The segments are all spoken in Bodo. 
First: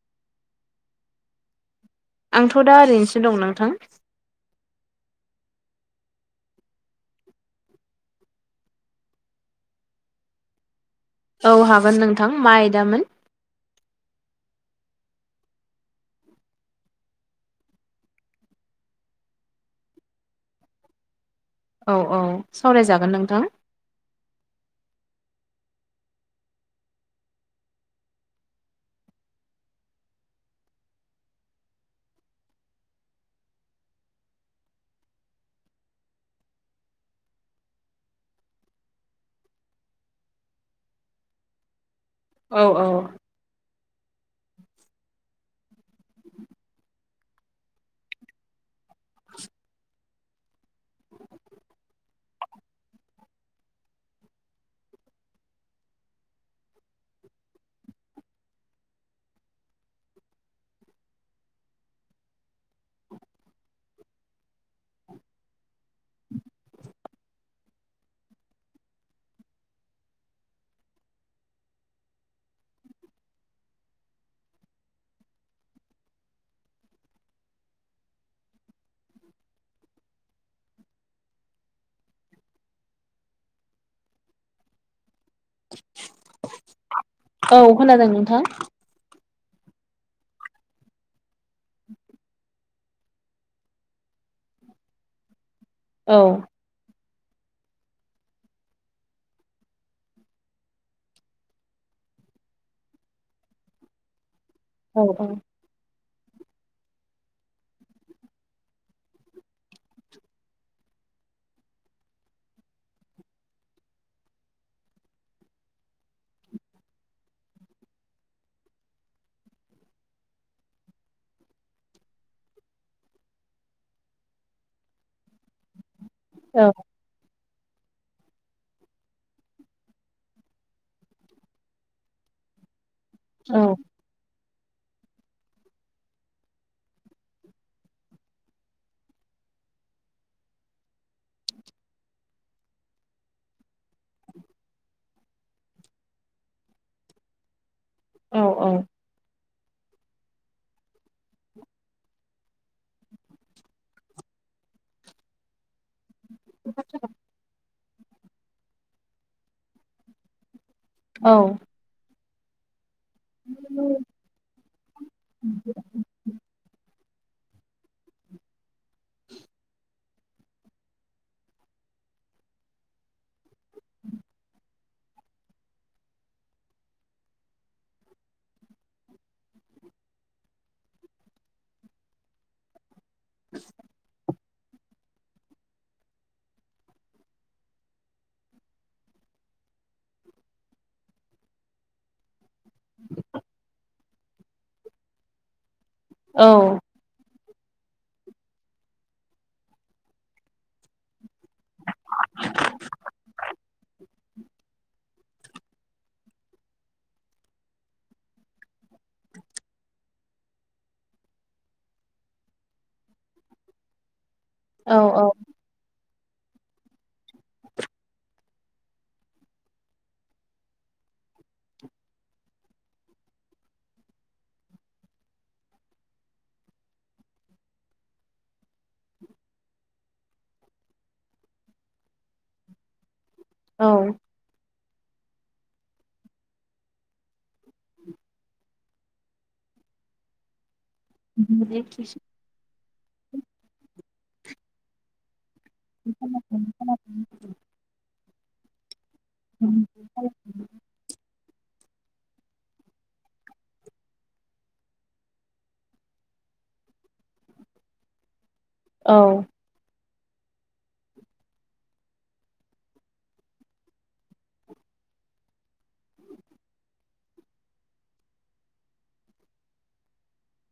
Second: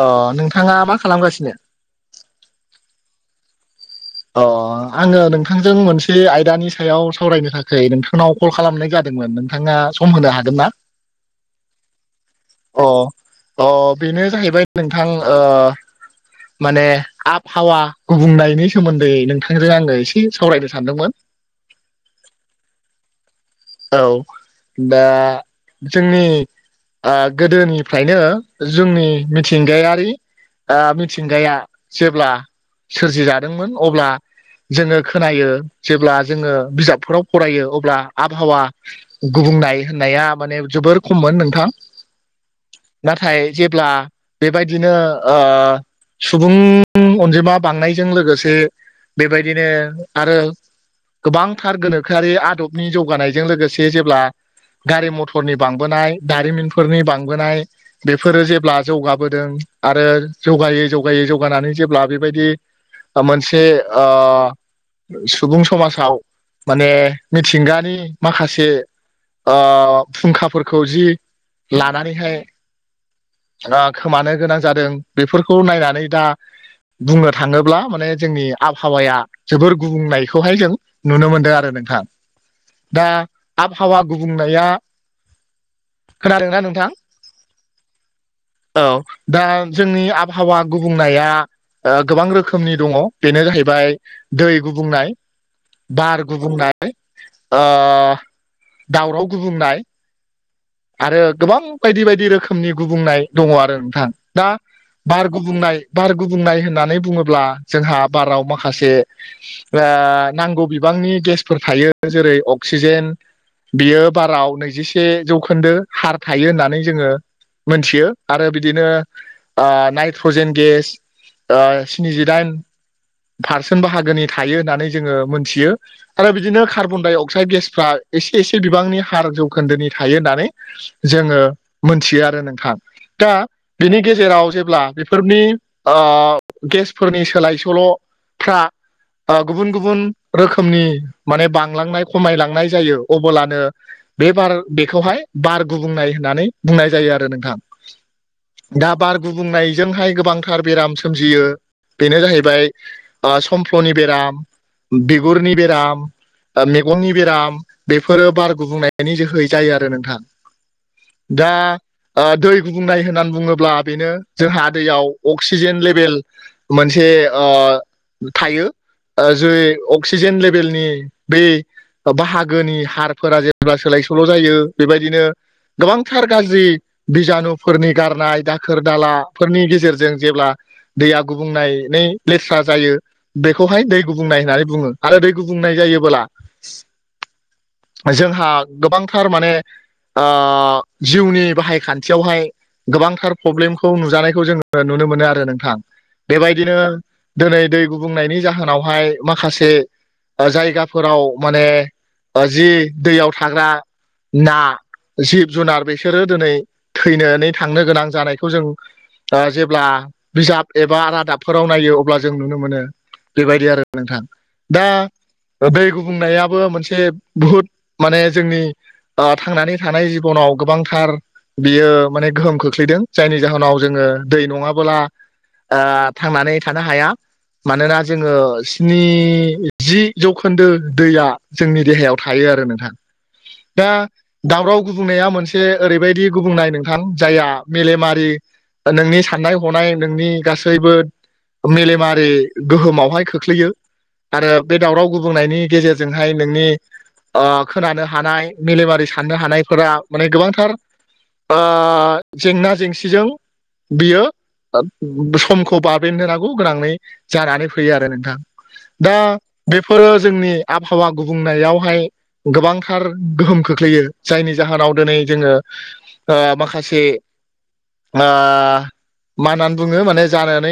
अ नोंथाङा मा खालामगासिनो? आंथ' दा ओरैनोसो दं नोंथां। अ आङो नोंथांजों मोनसे आयदानि सायाव सावरायनो थाखाय नोंथांनाव कल खालामनाय जादोंमोन नोंथाङा सम होनो हागोन ना? औ हागोन नोंथां मा अ आयदामोन? अ बेनो जाहैबाय नोंथां ओ माने आबहावा गुबुंनायनि सोमोन्दै नोंथांजों आङो एसे सावरायनो सानदोंमोन। औ औ सावरायजागोन नोंथां। औ दा जोंनि ओ गोदोनिफ्रायनो जोंनि मिथिंगायारि ओ मिथिंगाया जेब्ला सोरजिादोंमोन अब्ला जोङो खोनायो जेब्ला जोङो बिजाबफोराव फरायो अब्ला आबहावा गुबुंनाय होननाया माने जोबोर खममोन नोंथां। औ औ औ नाथाय जेब्ला बेबायदिनो ओ सुबुं अनजिमा बांनायजों लोगोसे बेबायदिनो आरो गोबांथार गोनोखोआरि आदबनि जौगानायजों लोगोसे जेब्ला गारि मथरनि बांबोनाय दारिमिनफोरनि बांबोनाय बेफोरो जेब्ला जौगाबोदों आरो जौगायै जौगायै जौगानानै जेब्ला बेबायदि ओ मोनसे ओ सुबुं समाजाव माने मिथिंगानि माखासे ओ फुंखाफोरखौ जि लानानैहाय ओ खोमानो गोनां जादों बेफोरखौ नायनानै दा बुंनो थाङोब्ला माने जोंनि आबहावाया जोबोर गुबुंनायखौहाय जों नुनो मोनदों आरो नोंथां। दा आबहावा गुबुंनाया खोनादोंना नोंथां? औ खोनादों नोंथां औ दा जोंनि आबहावा गुबुंनाया गोबां रोखोमनि दङ बेनो जाहैबाय दै गुबुंनाय औ बार गुबुंनाय ओ दावराव गुबुंनाय आरो गोबां बायदि बायदि रोखोमनि गुबुंनाय दङ आरो नोंथां दा औ बार औ गुबुंनाय बार गुबुंनाय होननानै बुङोब्ला जोंहा बाराव माखासे ओ नांगौ बिबांनि गेसफोर थायो जेरै अक्सिजेन। बियो बाराव नैजिसे जौ खोन्दो हार थायो होननानै जोङो मोनथियो आरो बिदिनो ओ नाइट्रजेन गेस ओ स्निजिदाइन पारसेन्ट बाहागोनि थायो होननानै जोङो मोनथियो। आरो बिदिनो औ कार्बन डाइ अक्साइद गेसफ्रा एसे एसे बिबांनि हार जौखोन्दोनि था थायो होननानै जोङो मोनथियो आरो नोंथां। दा औ बेनि गेजेराव जेब्ला बेफोरनि ओ गेसफोरनि सोलाय सोल'फ्रा ओ गुबुन गुबुन रोखोमनि माने बांलांनाय खमायलांनाय जायो अब्लानो बे बार बेखौहाय बार गुबुंनाय होननानै बुंनाय जायो आरो नोंथां। औ दा बार गुबुंनायजोंहाय गोबांथार बेराम सोमजियो बेनो जाहैबाय ओ समफ्लनि बेराम बिगुरनि बेराम ओ मेगननि बेराम बेफोरो बार गुबुंनायनि जोहै जायो आरो नोंथां। औ दा दै गुबुंनाय होननानै बुङोब्ला बेनो जोंहा दैयाव अक्सिजेन लेभेल मोनसे ओ थायो। ओ जे अक्सिजेन लेभेलनि बे बाहागोनि हारफोरा जेब्ला सोलायसोल' जायो बेबायदिनो गोबांथार गाज्रि बिजानुफोरनि गारनाय दाखोर दालाफोरनि गेजेरजों जेब्ला दैया गुबुंनायनै लेथ्रा जायो बेखौहाय दै गुबुंनाय होननानै बुङो। आरो दै गुबुंनाय जायोबोब्ला जोंहा गोबांथार माने जिउनि बाहाय खान्थियावहाय गोबांथार प्रब्लेमखौ नुजानायखौ जोङो नुनो मोनो आरो नोंथां। औ बेबायदिनो दिनै दै गुबुंनायनि जाहोनावहाय माखासे ओ जायगाफोराव माने ओ जि दैयाव थाग्रा ना जिब जुनार बेसोरो दिनै थैनानै थांनो गोनां जानायखौ जों दा जेब्ला बिजाब एबा रादाबफोराव नायो अब्ला जों नुनो मोनो। बेबायदि आरो नोंथां। दा औ औ दै गुबुंनायाबो मोनसे बुहुद माने जोंनि ओ थांनानै थानाय जिबनाव गोबांथार बियो माने गोहोम खोख्लैदों जायनि जाहोनाव जोंङो दै नङाबोला ओ थांनानै थानो हाया। मानोना जोंङो स्निजि जौखोन्दो दैया जोंनि देहायाव थायो आरो नोंथां। दा दावराव गुबुंनाया मोनसे ओरैबायदि गुबुंनाय नोंथां जायहा मेलेमारि नोंनि साननाय हनाय नोंनि गासैबो मेलेमारि गोहोमावहाय खोख्लैयो आरो बे दावराव गुबुंनायनि गेजेर जोंहाय नोंनि ओ खोनानो हानाय मेलेमारि सान नो हानायफोरा माने गोबांथार ओ जेंना जेंसिजों बियो समखौ बाबेन होनांगौ गोनाङै जानानै फैयो आरो नोंथां। दा बेफोरो जोंनि आबहावा गुबुंनायावहाय गोबांथार गोहोम खोख्लैयो जायनि जाहोनाव दिनै जोंङो ओ माखासे ओ मा होननानै बुङो माने जानानै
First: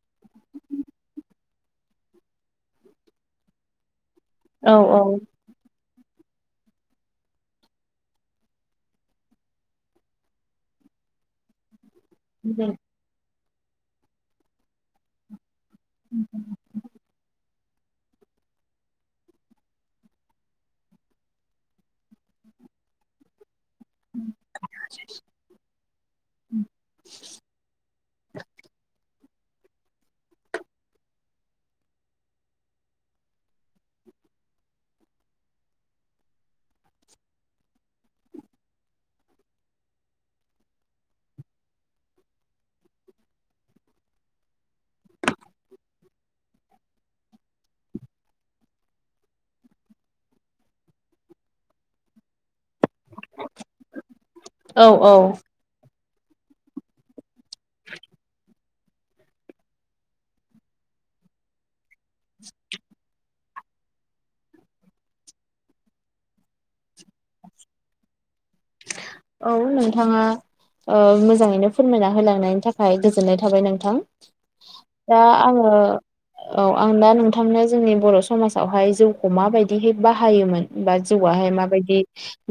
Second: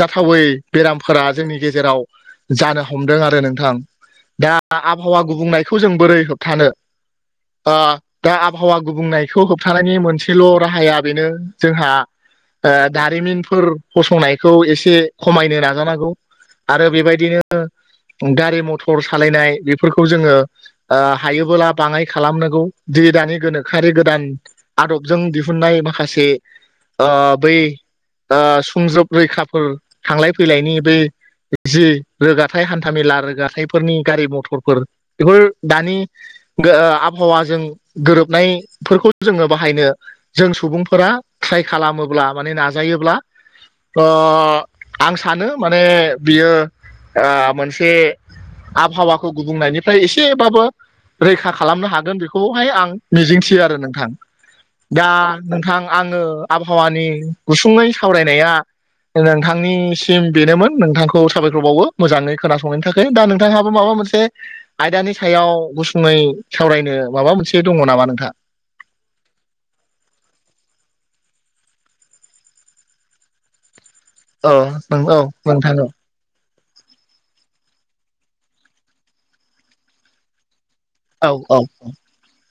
जाथावै बेरामफोरा जोंनि गेजेराव जानो हमदों आरो नोंथां। दा आबहावा गुबुंनायखौ जों बोरै होबथानो? ओ दा आबहावा गुबुंनायखौ होबथानायनि मोनसेल' राहाया बेनो जोंहा ओ दारिमिनफोर फसंनायखौ एसे खमायनो नां नाजानांगौ आरो बेबायदिनो गारि मथर सालायनाय बेफोरखौ जोंङो ओ हायोबोला बाङाय खालामनांगौ जि दानि गोनो खोआरि गोदान आदबजों दिहुननाय माखासे ओ बै ओ सुंजब रैखाफोर थांलाय फैलायनि बे जि रोगाथाइ हान्था मेला रोगाथाइफोरनि गारि मथरफोर बेफोर दानि ओ आबहावाजों गोरोबनायफोरखौ जोंङो बाहायनो जों सुबुंफोरा ट्राइ खालामोब्ला माने नाजायोब्ला ओ आं सानो माने बियो आ मोनसे आबहावाखौ गुबुंनायनि फ्राय एसेबाबो रैखा खालामनो हागोन बेखौहाय आं मिजिंथियो आरो नोंथां। दा औ नोंथां आंङो आबहावानि गुसुङै सावरायनाया नोंथांनिसिम बेनोमोन नोंथांखौ साबायखरबावो मोजाङै खोनासंनायनि थाखाय। दा नोंथांहाबो माबा मोनसे आयदानि सायाव गुसुङै सावरायनो माबा मोनसे दङ नामा नोंथां? औ नोंथाङा ओ मोजाङैनो फोरमायना होलांनायनि थाखाय गोजोननाय थाबाय नोंथां। औ दा [unintelligible] नोंथां आङो औ। औ आं दा नोंथांनो जोंनि बर' समाजावहाय जौखौ माबायदिहै बाहायोमोन? बा औ जौआहाय औ माबायदि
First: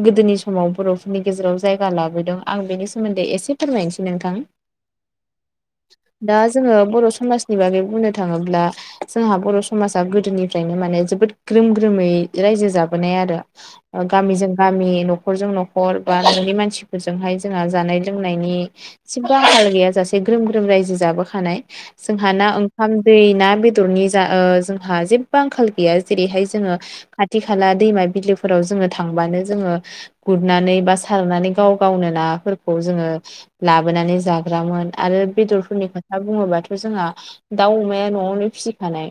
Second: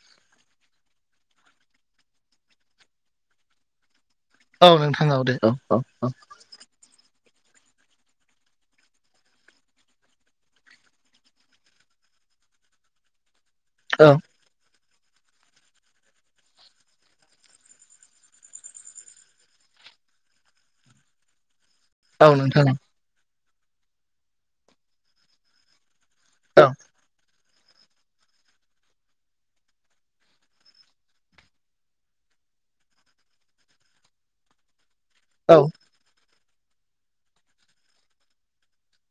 गोदोनि समाव बर' नि गेजेराव जायगा लाबोदों आं बेनि सोमोन्दै एसे फोरमायनसै नोंथां। औ नोंथां औ दे औ औ औ। दा जोङो बर' समाजनि बागै बुंनो थाङोब्ला जोंहा बर' समाजा गोदोनिफ्रायनो माने जोबोद ग्रोम ग्रोमै रायजो जाबोनाय आरो। ओ औ गामिजों गामि न'खरजों न'खर बा न'नि मानसिफोरजोंहाय जोंहा जानाय लोंनायनि जेबो आखाल गैयाजासे ग्रोम ग्रोम रायजो जाबोखानाय। औ जोंहा ना नोंथां ओंखाम दै ना बेदरनि जा ओ जोंहा जेबो आंखाल गैया जेरैहाय औ जोङो खाथि खाला दैमा बिलोफोराव जोङो थांबानो जोङो गुर नानै बा सारनानै गाव गावनो नाफोरखौ जोङो लाबोनानै जाग्रामोन। आरो औ बेदरफोरनि खोथा बुङोबाथ' जोंहा दाउ अमाया न'आवनो फिसिखानाय।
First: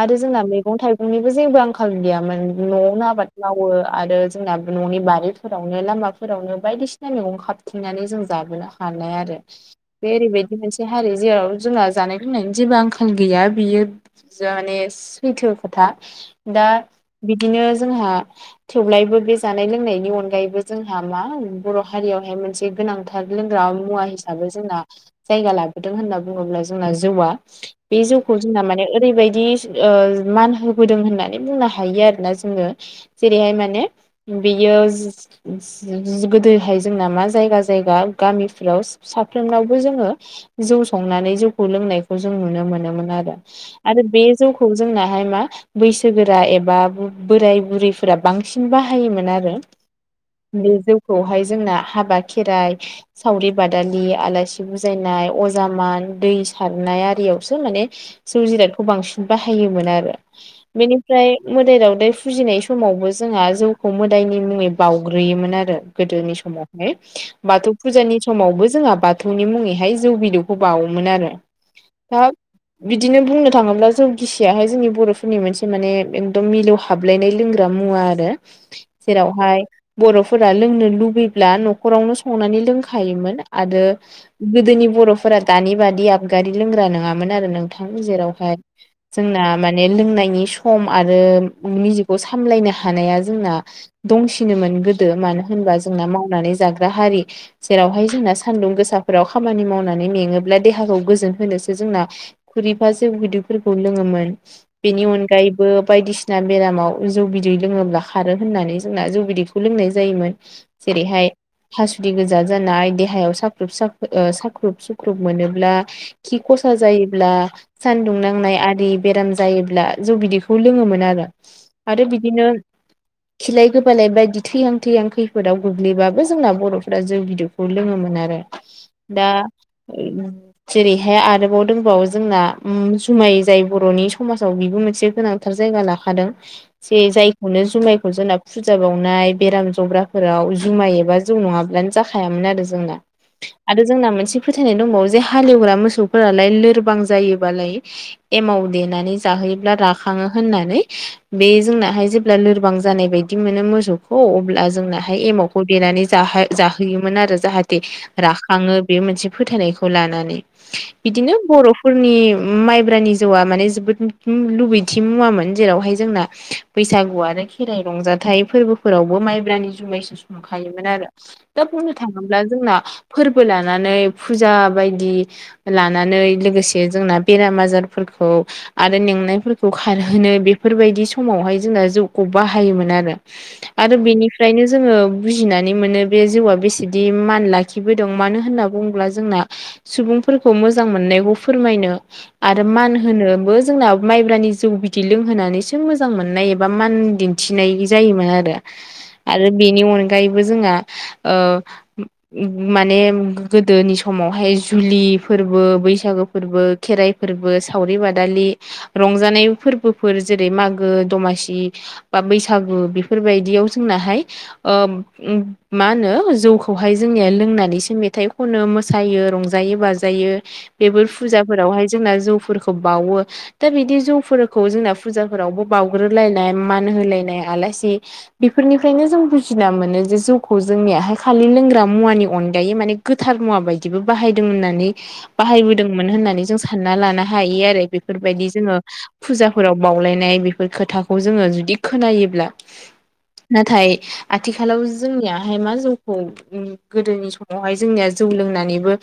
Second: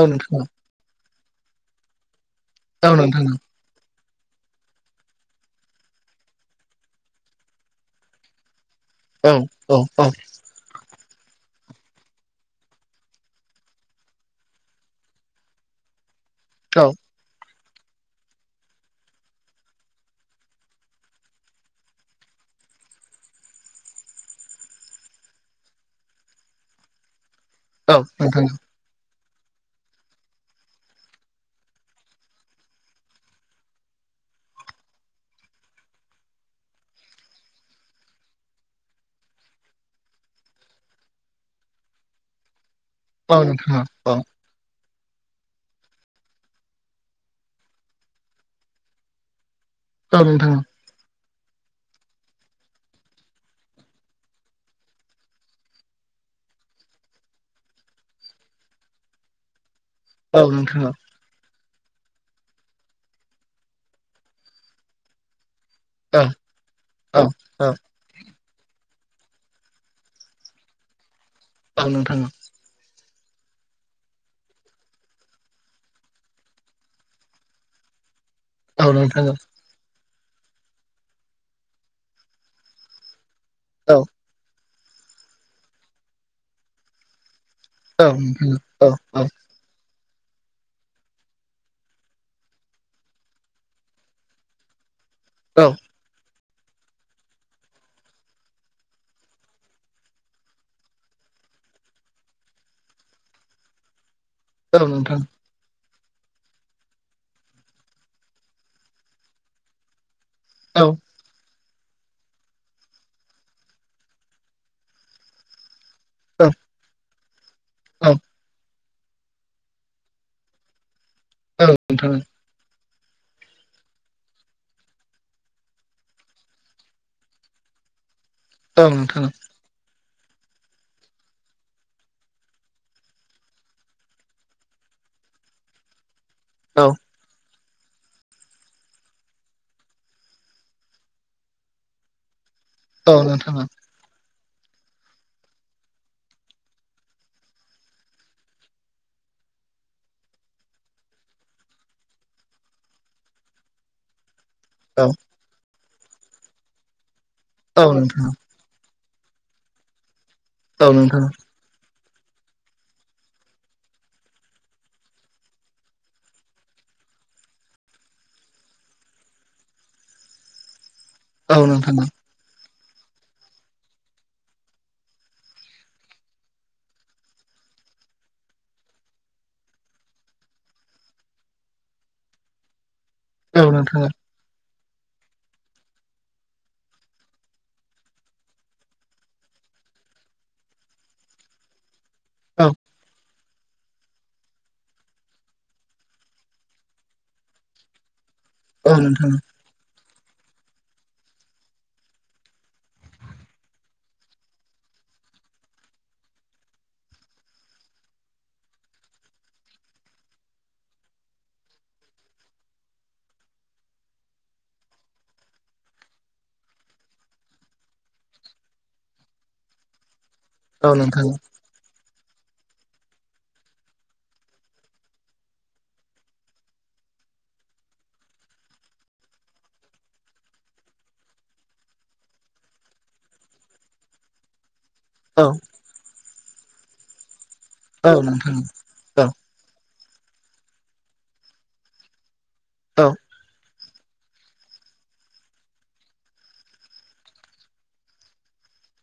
आरो नोंथां जोंना मेगं थाइगंनिबो जेबो आंखाल गैयामोन औ न'आवनो नोंथां आबाद माव वो आरो जोंना न'नि बारि फोरावनो लामाफोरावनो बायदिसिना मेगं खाबथिंनानै जों जाबोना सानो औ आरो औ औ बे ओरैबाय बे मोनसे हारि जेराव जोंहा जानाय लोंनायनि जेबो आंखाल गैया बियो जा माने सैथो खोथा दा बिदिनो जोंहा थेव्लायबो बे जानाय लोंनायनि अन गायैबो जोंहा मा बर' हारियावहाय मोनसे गोनांथार लोंग्रा मुवा हिसाबै जोंना जायगा लाबोदों होनना बुङोब्ला जोंना जौआ औ बे जौखौ नोंथां जोंना माने ओरैबायदि ओ मान होबोदों होननानै बुंनो हायो आरोना जोङो। जेरैहाय माने बियो गोदोहाय जों मा जायगा जायगा गामिफ्राव साफ्रोमनावबो जोङो जौ संनानै जौखौ लोंनायखौ जों नुनो मोनोमोन। आरो औ नोंथां आरो औ बे जौखौ जोंनाहाय मा बैसोगोरा एबा बोराय बुरैफोरा बांसिन बाहायोमोन आरो। [unintelligible] बे जौखौहाय जोंना हाबा खेराइ सावरि बादालि आलासि बुजायनाय अजा मान दै सारनाय आरियावसो माने जौ जिरादखौ बांसिन बाहायोमोन आरो। औ नोंथां औ। ओमफ्राय मोदाय दावदाइ फुजिनाय समावबो जोंहा जौखौ मोदायनि मुङै बावग्रोयोमोन आरो। औ गोदोनि समावहाय औ औ बाथौ फुजानि समावबो जोंहा बाथौनि मुङै हाय जौ बिदौखौ बावोमोन आरो। औ दा नोंथां बिदिनो बुंनो थाङोब्ला जौ गिसियाहाय जोंनि बर'फोरनि मोनसे माने एकदम मिलौ हा हाबलायनाय लोंग्रा मुवा आरो औ नोंथां औ नोंथां औ जेरावहाय बर'फोरा लोंनो लुबैब्ला न'खरावनो संनानै लोंखायोमोन आदो औ गोदोनि बर'फोरा दानि बादि आबगारि लोंग्रा नङामोन आरो नों थां औ जेरावहाय नोंथां औ जोंना माने लोंनायनि सम आरो निजेखौ सामलायनो हानाया जोंना दंसि सिनोमोन गोदो मानो औ नोंथां होनबा औ जोंना मावनानै जाग्रा हारि जेरावहाय जोंना सान्दुं गोसाफोराव खामानि मावनानै मेङोब्ला देहाखौ गोजोन होनोसो जोंना खुरिफा जौ बिदैफोरखौ लोङोमोन। नोंथां औ नोंथां औ नोंथां औ नोंथां औ नोंथां औ नोंथां औ नोंथां औ नोंथां औ नोंथां औ नोंथां औ बिनि नोंथां औ अनगायैबो बायदिसिना बेरामाव जौ बिदै लोङोब्ला खारो होननानै जोंना जौ बिदिखौ लोंनाय जायोमोन औ जेरैहाय हासुदै गोजा जानाय देहायाव साख्रुब साख ओ साख्रुब सुख्रुब मोनोब्ला खि खसा जायोब्ला सानदुं नांनाय आरि बेराम जायोब्ला जौ बिदैखौ लोङोमोन आरो आरो बिदिनो खिलाय गोब फोलाय बायदि थैहां थैहां खैफोदाव गोग्लैबाबो जोंना बर'फोरा जौ बिदौखौ लोङोमोन आरो। दा जेरैहाय आरोबाव दोंबावो जोंना उम जुमाय जाय बर'नि समासाव बिबो मोनसे गोनां थार जायगा लाखादों जे जायखौनो जुमायखौ जोंना फुजा बावनाय, बेराम जब्राफोराव जुमाय एबा जौ नङाब्लानो जाखायामोन आरो जोंना औ नोंथां औ। आरो जोंना मोनसे फोथायनाय दंबावो जे हालेवग्रा मोसौफोरालाय लोरबां जायोबालाय एमाव देनानै जाहोयोब्ला राखाङो होननानै। बे जोंनाहाय जेब्ला लोरबां जानाय बाय दि मोनो मोसौखौ अब्ला जोंनाहाय एमावखौ देनानै जाहो जाहोयोमोन आरो जाहा जे राखाङो बे मोनसे फोथायनायखौ लानानै बिदिनो बर' फोरनि माइब्रानि जौआ माने जोबोद लुबैथि मुवामोन जेरावहाय जोंना बैसागुआनो खेराइ रंजा नाथाय फोरबोफोरावबो माइब्रानि जुमायसो संखायोमोन आरो दा बुंनो थाङो ब्ला जोंना फोरबो लानानै फुजा बायदि लानानै लोगोसे जोंना बेराम आजारफोरखौ आरो मेंनायफोरखौ खारहोनो बेफोर बायदि समावहाय जोंना जौखौ बाहायोमोन आरो। आरो बिनि फ्रायनो जोंङो बुजिनानै मोनो बे जौआ बेसेदि मान लाखिबोदों मानो होनना बुङोब्ला जोंना सुबुंफोरखौ मोजां मोननायखौ फोरमायनो आरो मान होनोबो जोंना माइब्रानि जौ बिदै लोंहोनानैसो मोजां मोननाय एबा मान दिन्थिनाय जायोमोन आरो। औ नोंथां आरो बेनि अनगायैबो जोंहा ओ माने गोदोनि समावहाय जुलि फोरबो बैसागो फोरबो खेराइ फोरबो सावरि बादालि रंजानाय फोरबोफोर जेरै मागो दमासि बा बैसा गु बेफोरबायदियाव जोंनाहाय ओ मा होनो जौखौहाय जोंनिया लोंनानैसो मेथाइ खनो मो सायो रंजायो बाजायो बेफोर फुजाफोरावहाय जोंना जौफोरखौ बावो दा बिदि जौफोरखौ जोंना फुजाफोरावबो बावग्रोलायनाय मान होलायनाय आलासि बेफोरनिफ्रायनो जों बुजिना मोनो जे जौखौ जोंनियाहाय खालि लोंग्रा मुवानि अनगायै माने गोथार मुवा बायदिबो बाहायदों होननानै बाहायबोदोंमोन होननानै जों सानना लानो हायो आरो बेफोरबायदि जोंङो फुजाफोराव बावलायनाय बेफोर खोथाखौ जोंङो जुदि खोनायोब्ला नाथाय आथिखालाव जोंनियाहाय मा जौखौ गोदोनि समावहाय जोंनिया जौ लोंनानैबो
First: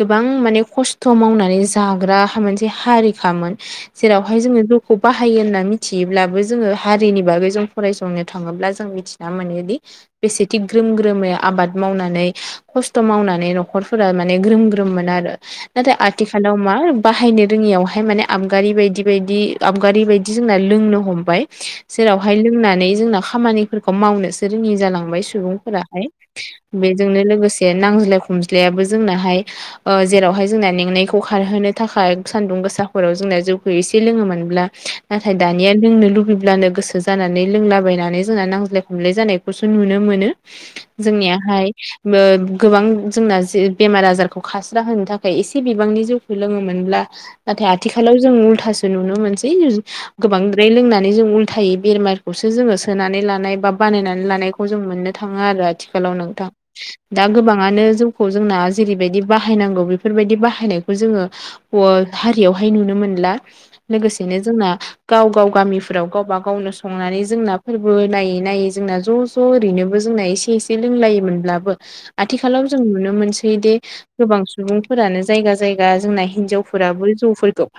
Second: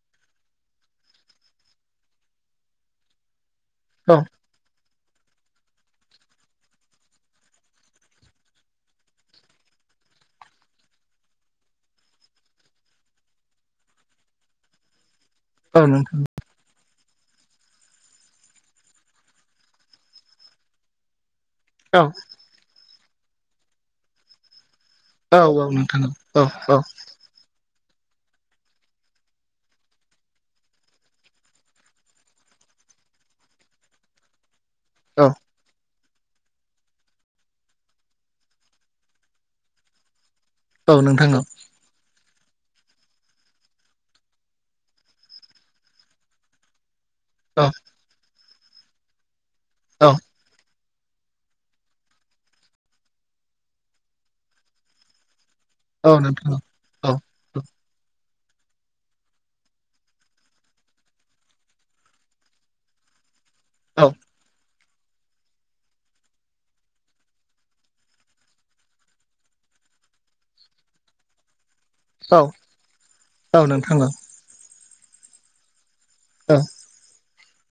गोबां माने खस्थ' मावनानै जाग्रा मोनसे हारिखामोन जेरावहाय जोंङो जौ'खौ बाहायो होन्ना मिथियोब्लाबो जोंङो हारिनि बागै जों फरायसंनो थाङोब्ला जों मिथिना मोनोदि बेसेदि ग्रोम ग्रोमै आबाद मावनानै खस्थ' मावनानै न'खरफोरा माने ग्रोम ग्रोम मोन आरो। नाथाय आथि खालाव मा बाहायनो रोङियावहाय माने आबगारि बायदि बायदि आबगारि बायदि जोंना लोंनो हमबाय। जेरावहाय लोंनानै जोंना खामानिफोरखौ मावनोसो रोङि जालांबाय सुबुंफोराहाय बेजोंनो लोगोसे नांज्लाय खमज्लायाबो जोंनाहाय ओ जेरावहाय जोंना मेंनायखौ खारहोनो थाखाय सान्दुं गोसाफोराव जोंना जौखौ एसे लोङोमोनब्ला नाथाय दानिया लोंनो लुबैब्लानो गोसो जानानै लोंलाबायनानै जोंना नांज्लाय खमलाय जानायखौसो नुनो मोनो औ नोंथां औ जोंनियाहाय ओ गोबां जोंना बेमार आजारखौ खास्रा होनो थाखाय एसे बिबांनि जौ लोङोमोनब्ला औ नाथाय आथिखालाव जों उल्थासो नुनो मोनसै औ गोबांद्राय लोंनानै जों उल्थायै बेमारखौसो जोंङो सोनानै लानाय बा बानायनानै लानायखौ जों मोननो थाङो आरो। आथिखालाव नोंथां औ दा गोबाङानो जौखौ जोंना जेरैबायदि बाहायनांगौ बेफोरबायदि बाहायनायखौ जोंङो हारियावहाय नुनो मोनला औ लोगोसेनो जोंना गाव गाव गामिफोराव गावबा गावनो संनानै जोंना फोरबो नायै नायै जोंना ज' ज' ओरैनोबो जोंना एसे एसे लोंलायोमोनब्लाबो आथिखालाव जों नुनो मोनसै औ दि नोंथां औ गोबां सुबुंफोरानो जायगा जायगा जोंना औ हिन्जावफोराबो जौफोरखौ